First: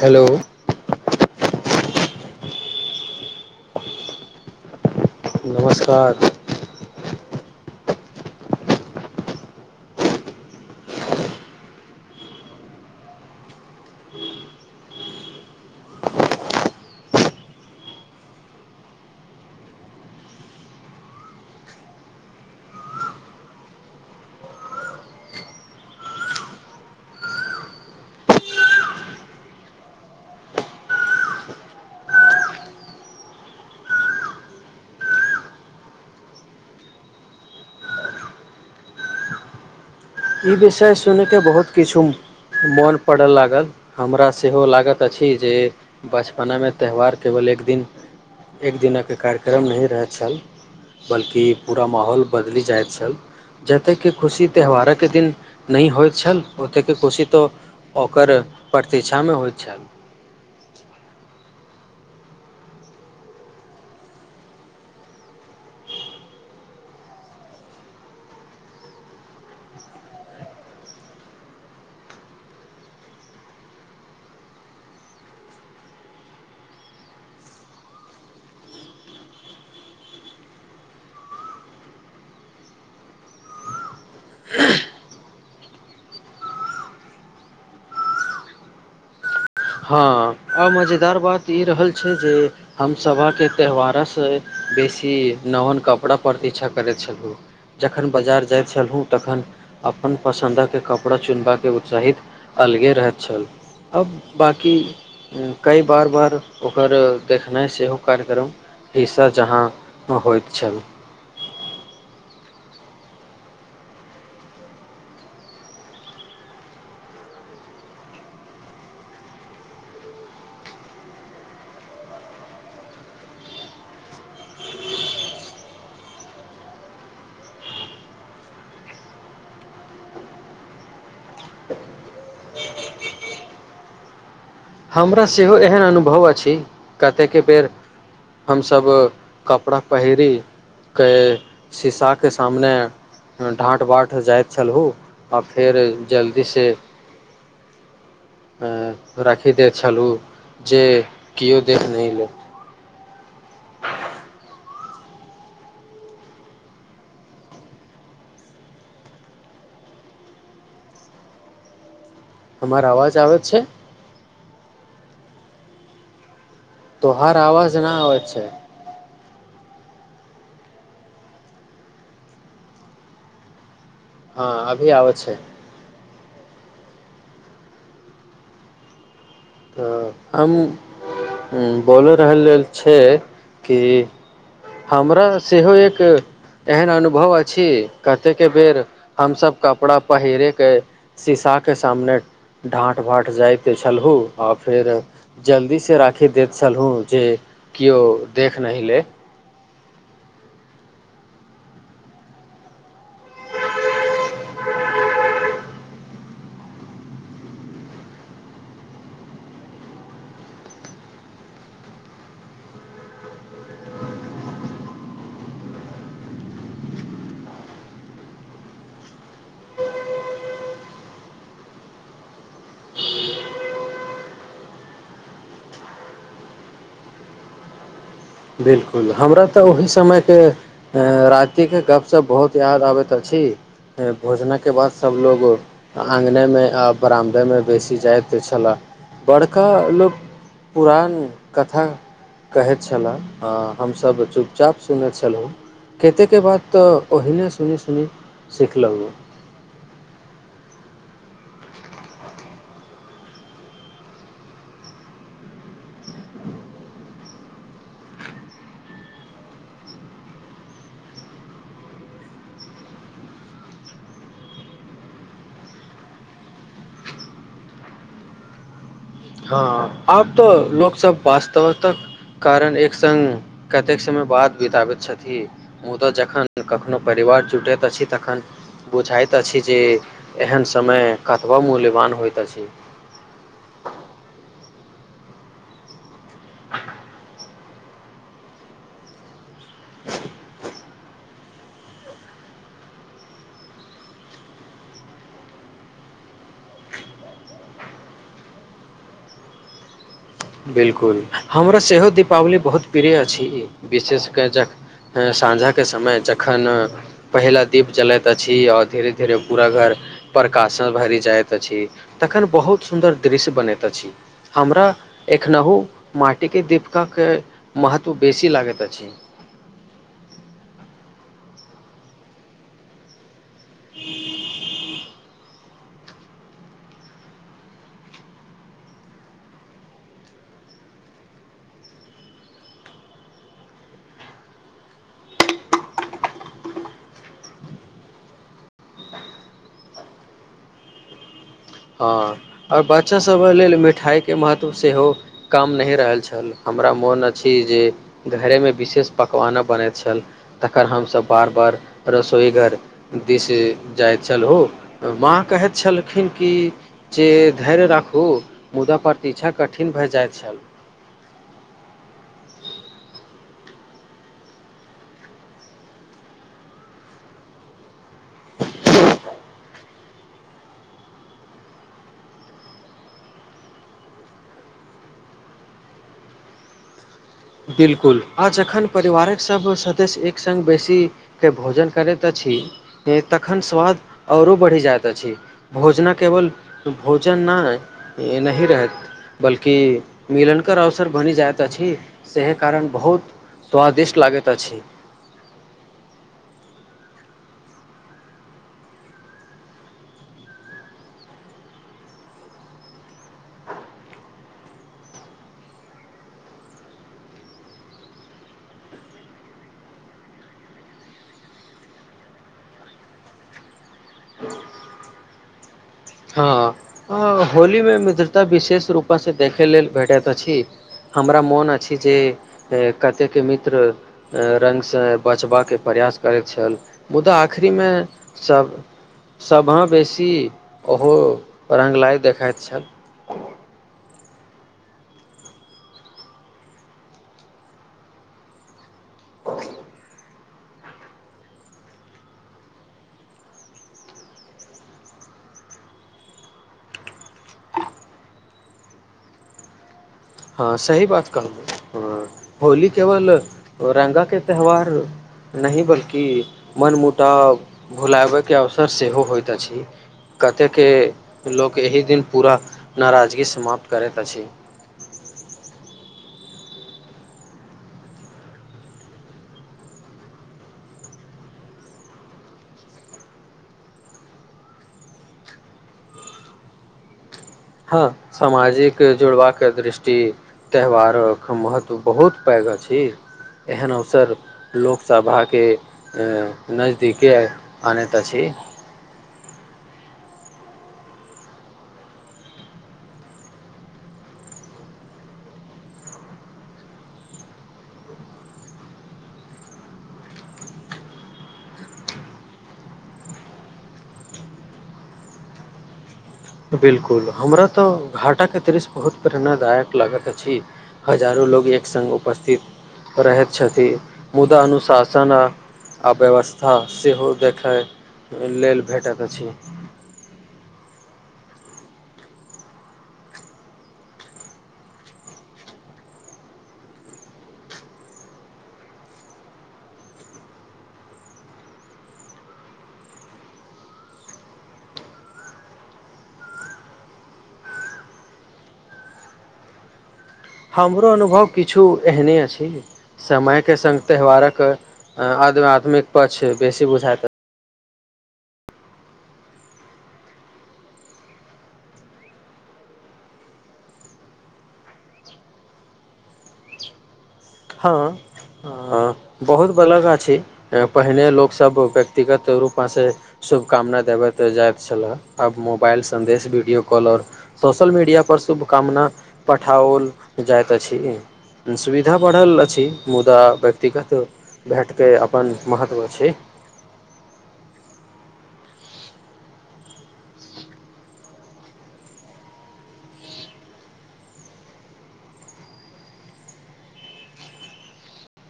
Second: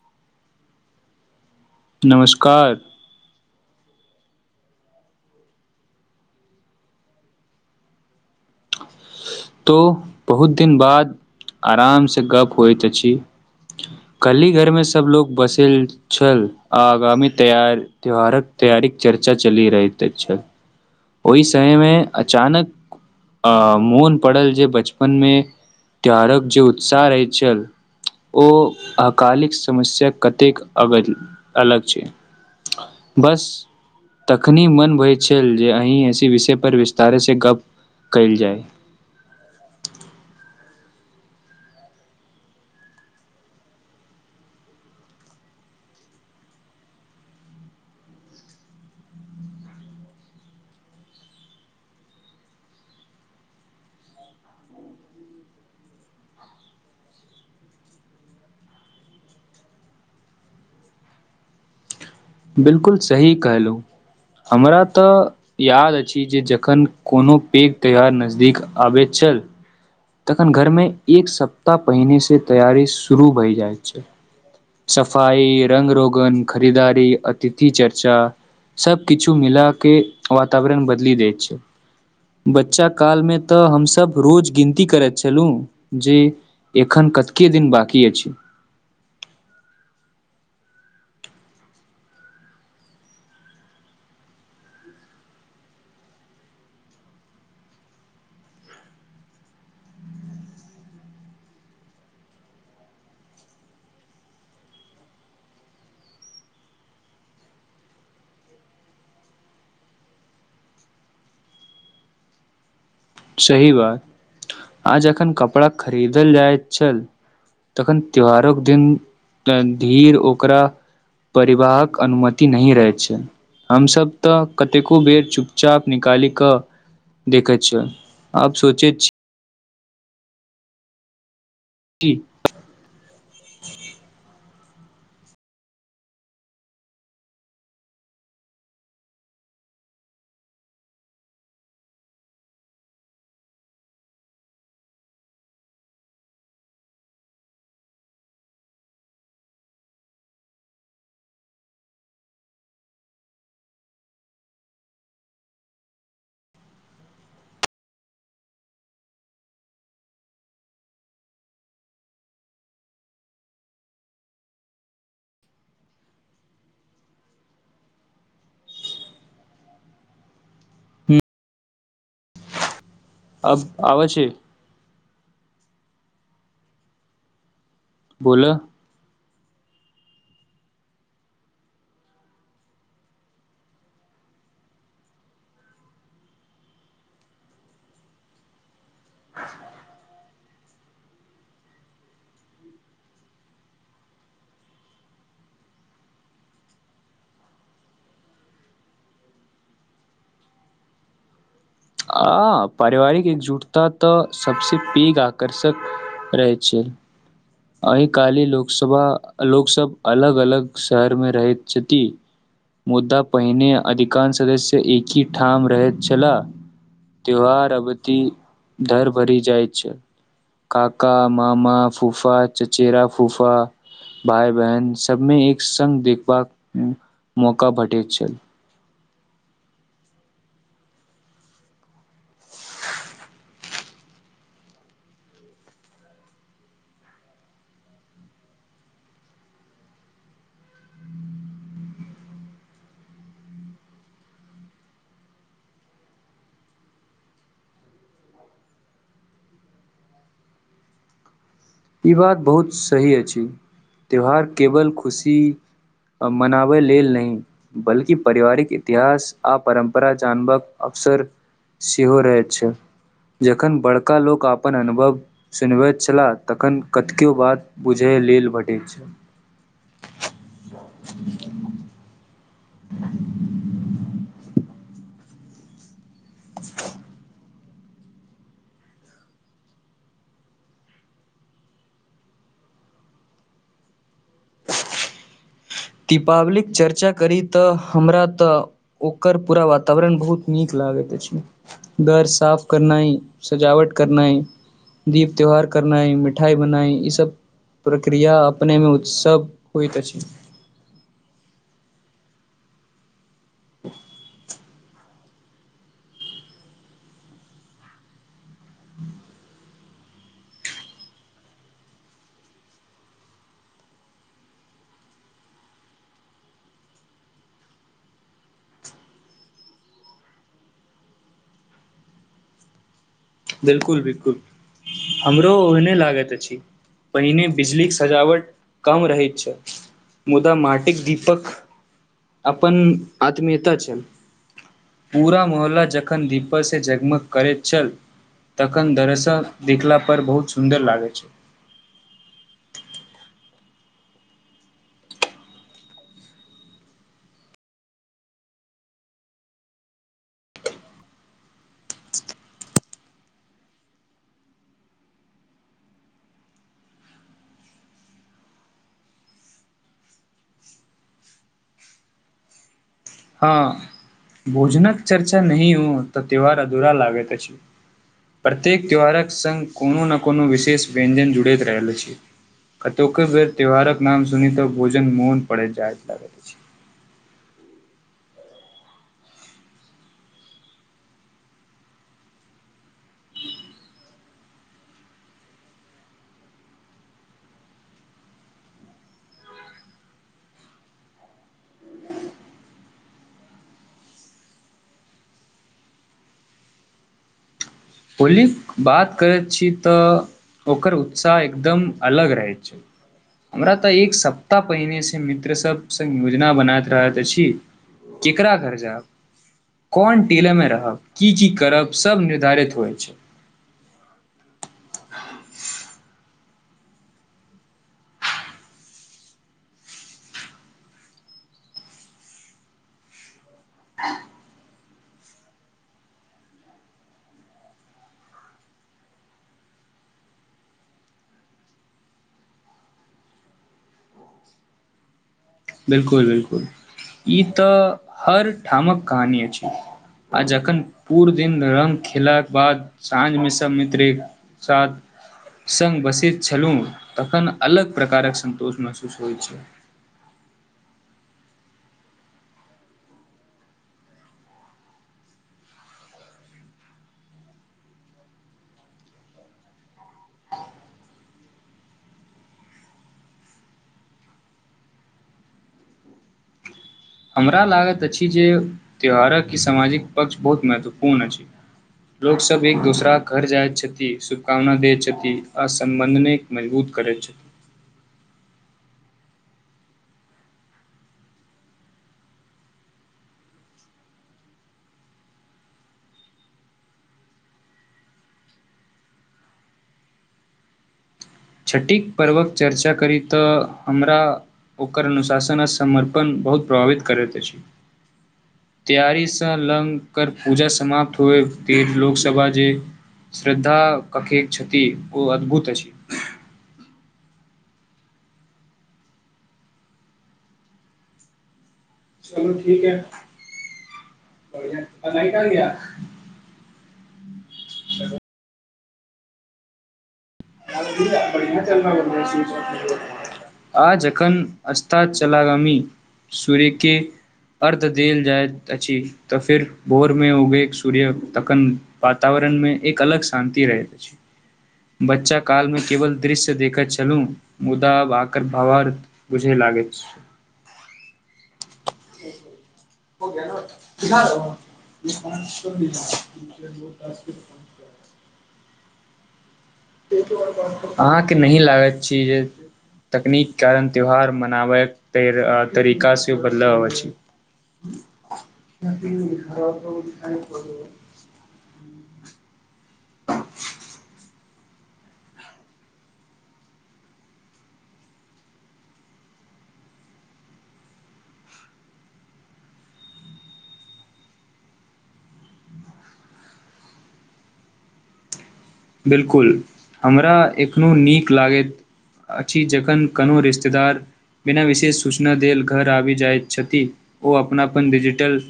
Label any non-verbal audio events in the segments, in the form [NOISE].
hello नमस्कार नमस्कार तो बहुत दिन बाद आराम से गप होइत अछि कलहि घरमे सब लोकोग बसल छल आ आगामी तैय त्योहारक तैयारीक चर्चा चली रहैत छल ओहि समय मे अचानक अ मोन पड़ल जे बचपन मे त्योहारक जे उत्साह रहैत छल ओ अकालिक समस्या कतेक अ अलग छै बस तखनी मन बय छल जे अन्हि ऐसे विषय पर विस्तार से गप कयल जाय ई विषय सुनिक बहुत किछु मोन पड़ऽ लागल हमरा सेहो लागैत अछि जे बचपनामे त्यौहार केवल एक दिन एक दिनक कार्यक्रम नहि रहैत छल बल्कि पूरा माहौल बदलि जाइत छल जतय कि खुशी त्यौहारक ओतेक दिन नहि होइत छल ओतेक खुशी तऽ ओकर प्रतीक्षामे होइत छल बिलकुल सही कहलहुँ हमरा तऽ याद अछि जे जखन कोनो पैघ त्यौहार नजदीक आबैत छल तखन घर मे एक सप्ताह पहिने से तैयारी शुरू भय जाइ छै सफाई रंग रोगन खरीदारी अतिथि चर्चा सब कििछु मिला के वातावरण बदली देै छै बच्चा काल मे तऽ हमस रोज गिनती की करैत छलू जे एखन कतके दिन बकी अछि हँ आ मजेदार बात ई रहल छै जे हमसभा त्यौहारासँ बेसी नवन कपड़ा प्रतीक्षा करैत छलहुँ जखन बाजार जाइत छलहुँ तखन अपन पसन्दे कपड़ा चुनबाके उत्साहित अलगे रहैत छल अब बाँकी कई बार बार ओकर देखनाइ सेहो कार्यक्रम हिस्सा जहाँ होइत छल सही बात आ जखन कपड़ा खरीदल जाइत छल तखन त्योहारोक दिन धीर ओकरा परिवाहक अनुमति नहिही रहैत छै हमसभ तऽ कतेको बेर चुपचाप निकाली कऽ देखैत छिय आब सोचे छी की हमरा सेहो एहन अनुभव अछि कतेक बेर हमसभ कपड़ा पहिर के शीशाके सामने ढाँट बाँट जाइत छलहुँ आ फेर जल्दीसँ राखि हृदय छलहुँ जे केओ देख नहिलथि हमर अवाज आबे छै तोहार आवाज न आवे छै आब हँ अभी आबय छै [INAUDIBLE] बोल तऽ हम बोलय रहल लेल छै कि हमरा सेहो एक एहन अनुभव अछि कतेक बेर हम सबब कपड़ा पहेरे के सीशाके सामने ढाँट भाँट जाइत छलहुँ आ फेर जल्दीसँ राखी दैत छलहुँ जे केओ देख नहि ले आ पारिवारिक एकजुटता तऽ सबसे पैघ आकर्षक रहै छै आ काली लोकसभा लोकसभ अलग अलग शहर मे रहैत छथि मुद्दा पहिने अधिकांश सदस्य एक ह ठाम रहैत छलाह त्योहार अवति धर भरि जाइत छल काका मामा फूफा चचेरा फूफा भाय बहन सबमे एक संगङग देखबाक मौका भेटैत छल बिल्कुल हमरा तऽ ओहि समयके रातिके गपशप बहुत याद आबैत अछि भोजनके बाद सभलोग आङ्गनेमे आ बरामदेमे बेसी जाइत छलय बड़का लोक पुरान कथा कहैत छलए हां हमसभ चुपचाप सुनने छलहुँ कतेकके बात तऽ ओहिने सुनी सुनी सिखलहुँ ई बात बहुत सही अछि त्यौहार केवल खुशी मनाबय लेल नहि बल्कि पारिवारिक इतिहास आ परम्परा जानबाक अवसर सेहो रहैत छै जखन बड़का लोक अपन अनुभव सुनबैत छलाह तखन कतिको बात बुझय लेल भेटैत छै हँ आब तऽ लोक सब वास्तव तक कारण एक सङ्ग कतेक समय बाद बिताबत छथि मुदा जखन कखनो परिवार जुटैत अछि तखन बुझाइत अछि जे एहन समय कतबा मूल्यवान होइत अछि [INAUDIBLE] दीपावलीक चर्चा कर तऽ हमरा तऽ ओकर पूरा वातावरण बहुत नीक लागे घर साफ करनाइ सजावट करनाइ दीप त्योहार करनाइ मिठाई बनाई ई सब प्रक्रिया अपने मे उत्सव होइत अछि बिल्कुल हमरा सेहो दीपावली बहुत प्रिय अछि विशेषकरख सााँझाके समय जखन पहिला दीप जलैत अछि आओर धीरे धीरे पूरा घर प्रकाशन भरि जाइत अछि तखन बहुत सुन्दर दृश्य बनैत अछि हमरा एखनहु माटी के दीपकके महत्व बेसी लागैत अछि बिलकुल बिलकुल हमरो लागैत अछि पहिने बिजलीक सजावट कम रहैत छै मुदा माटिक दीपक अपन आत्मीयता छल पूरा मोहल्ला जखन दीपक से जगमग करैत छल तखन दरसल देखला पर बहुत सुन्दर लागैत छल हि लेल मिठाइके महत्व सेहो कम नहि रहल छल हमरा मोन अछि जे घरेमे विशेष पकवान बनैत छल तखकर हमस बार बार रसोईघर दिस जाइत छल हो माँ कहैत छलखिन की जे धैर्य राखू मुदा प्रतीक्षा कठिन भए जाइत छल हँ भोजनक चर्चा नहिह ह तऽ त्यौहार अधूरा लागैत अछि प्रत्येक त्यौहारक संग कोनो न कोनो विशेष व्यञ्जन जुड़ैत रहल छै कतेको बेर त्यौहारक नाम सुनी तऽ भोजन मौन पड़त जाय लाग अछि बिलकुल आ जखन परिवारक सभ सदस्य एक सङ्ग बेसीके भोजन करैत अछि तखन स्वाद आओरो बढ़ि जाइत अछि भोजना केवल भोजन नहि नहि रहैत बल्कि मिलनकेर अवसर बनि जाइत अछि सेह कारण बहुत स्वादिष्ट लागैत अछि होलीक बात करैत छी तऽ ओकर उत्साह एकदम अलग रहैत छै हमरा तऽ एक सप्ताह पहिनेसँ मित्र सब सङ् योजना बनाैत रहैत अछि केकरा घर जायब कोन टेलेमे रहब की की करब सभ निर्धारित [UNINTELLIGIBLE] हँ हँ होलीमे मित्रता विशेष रूपासँ देखै लेल भेटैत अछि हमरा मोन अछि जे कतेकके मित्र रङ्गसँ बचबाक प्रयास करैत छल मुदा आखरीमे सभ सभ बेसी ओहो रङ्गलाइ देखाइत छल बिलकुल बिलकुल ई तऽ हर ठामक कहानी अछि आ जखन पूरा दिन रंगग खेलाक बाद साँझ मे सब मित्र एक साथ स्ग बसैत छलहु तखन अलग प्रकारक संन्तोष महसूस होइत छै हँ सही बात कहू ह होली केवल रङ्गाके त्यौहार नहि बल्कि मनमुटाव भुलाबैके अवसर सेहो होइत अछि कतेके लोक एहि दिन पूरा नाराजगी समाप्त करैत अछि हमरा लागत अछि जे त्योहारक ई सामाजिक पक्ष बहुत महत्वपूर्ण अछि लोकसभ एक दोसराक घर जाइत छथि शुभकामना दैत छथि आ समबन्धन निक मजबूत करैत छथि हँ सामाजिक जुड़बाके दृष्टि त्यौहारक महत्व बहुत पैघ अछि एहन अवसर लोकसभाके नजदीके आनैत अछि छठिक पर्वक चर्चा करी तऽ हमरा ओकर अनुशासन आ समर्पण बहुत प्रभावित करैत अछि तैयारीसँ लग कर पूजा समाप्त होए फर लोकसभा जे श्रद्धा कखे छथि ओ अद्भुत अछि बिलकुल हमरा तऽ घाटाक के दृश्य बहुत प्रेरणादायक लागत अछि हजारो लोग एक सङ्ग उपस्थित रहैत छथि मुदा अनुशासन आ अव्यवस्था सेहो देखय लेल भेटत अछि आ जखन अस्ता चलागामी सूर्य के अर्ध देल जाइत अछि तऽ फिर भोर मे उगे सूर्य तखन वातावरण मे एक अलग शान्ति रहैत अछि बच्चा काल मे केवल दृश्य देखैत छलूँ मुदा ब आकर भावार बुझय लागैत हमरो अनुभव किछु एहने अछि हो गया न समयके सङ्ग दिखा दो त्यौहारक आध्यात्मिक पक्ष बेसी बुझायत अहाँके नहि लागैत छी जे तकनीक कारण त्यौहार मनाबयके तरीका सेहो बदलाव अबैत छै हँ बहुत बलगह अछि पहिने लोकसभ व्यक्तिगत रूपमेसँ शुभकामना देबै जाइत छल आब मोबाइल सदेश वीडियो कॉल आओर सोशल मीडिया पर शुभकामना पठाओल जाइत अछि बढ़ल अछि मुदा व्यक्तिगत भेटके अपन महत्व छै बिलकुल हमरा एखनो नीक लागैत अछि जखन कोनो रिश्तेदार बिना विशेष सूचना देल घर आबि जाइत छथि ओ अपनाप डिजिटल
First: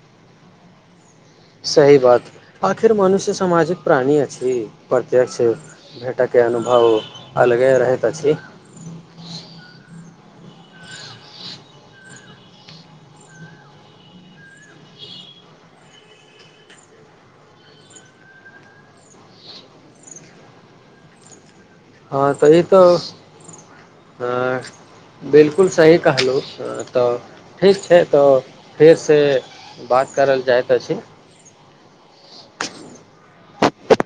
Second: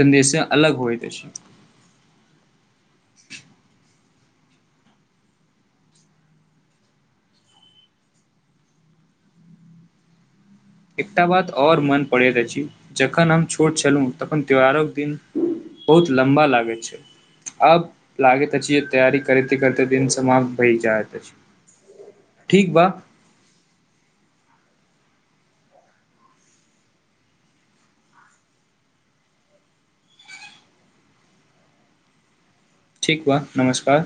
सन्देशसँ अलग होइत अछि सही बात आखिर मनुष्य सामाजिक प्राणी अछि प्रत्य्ष भेटयके अनुभव अलगे रहैत अछि इकटा बाद आर मन पड़ैत अछि जखन हम छोट छलहु तखन त्योहारोक दिन बहुत लम्बा लागैत छै आब लागैत अछि जे तैयारी करिते करिते दिन समाप्त भय जाइत अछि हँ तऽ ई ठीक बा तऽ ह बिलकुल सही कहलहुँ तऽ ठीक छै तऽ फेरसँ बात करल जाइत अछि ठीक व नमस्कार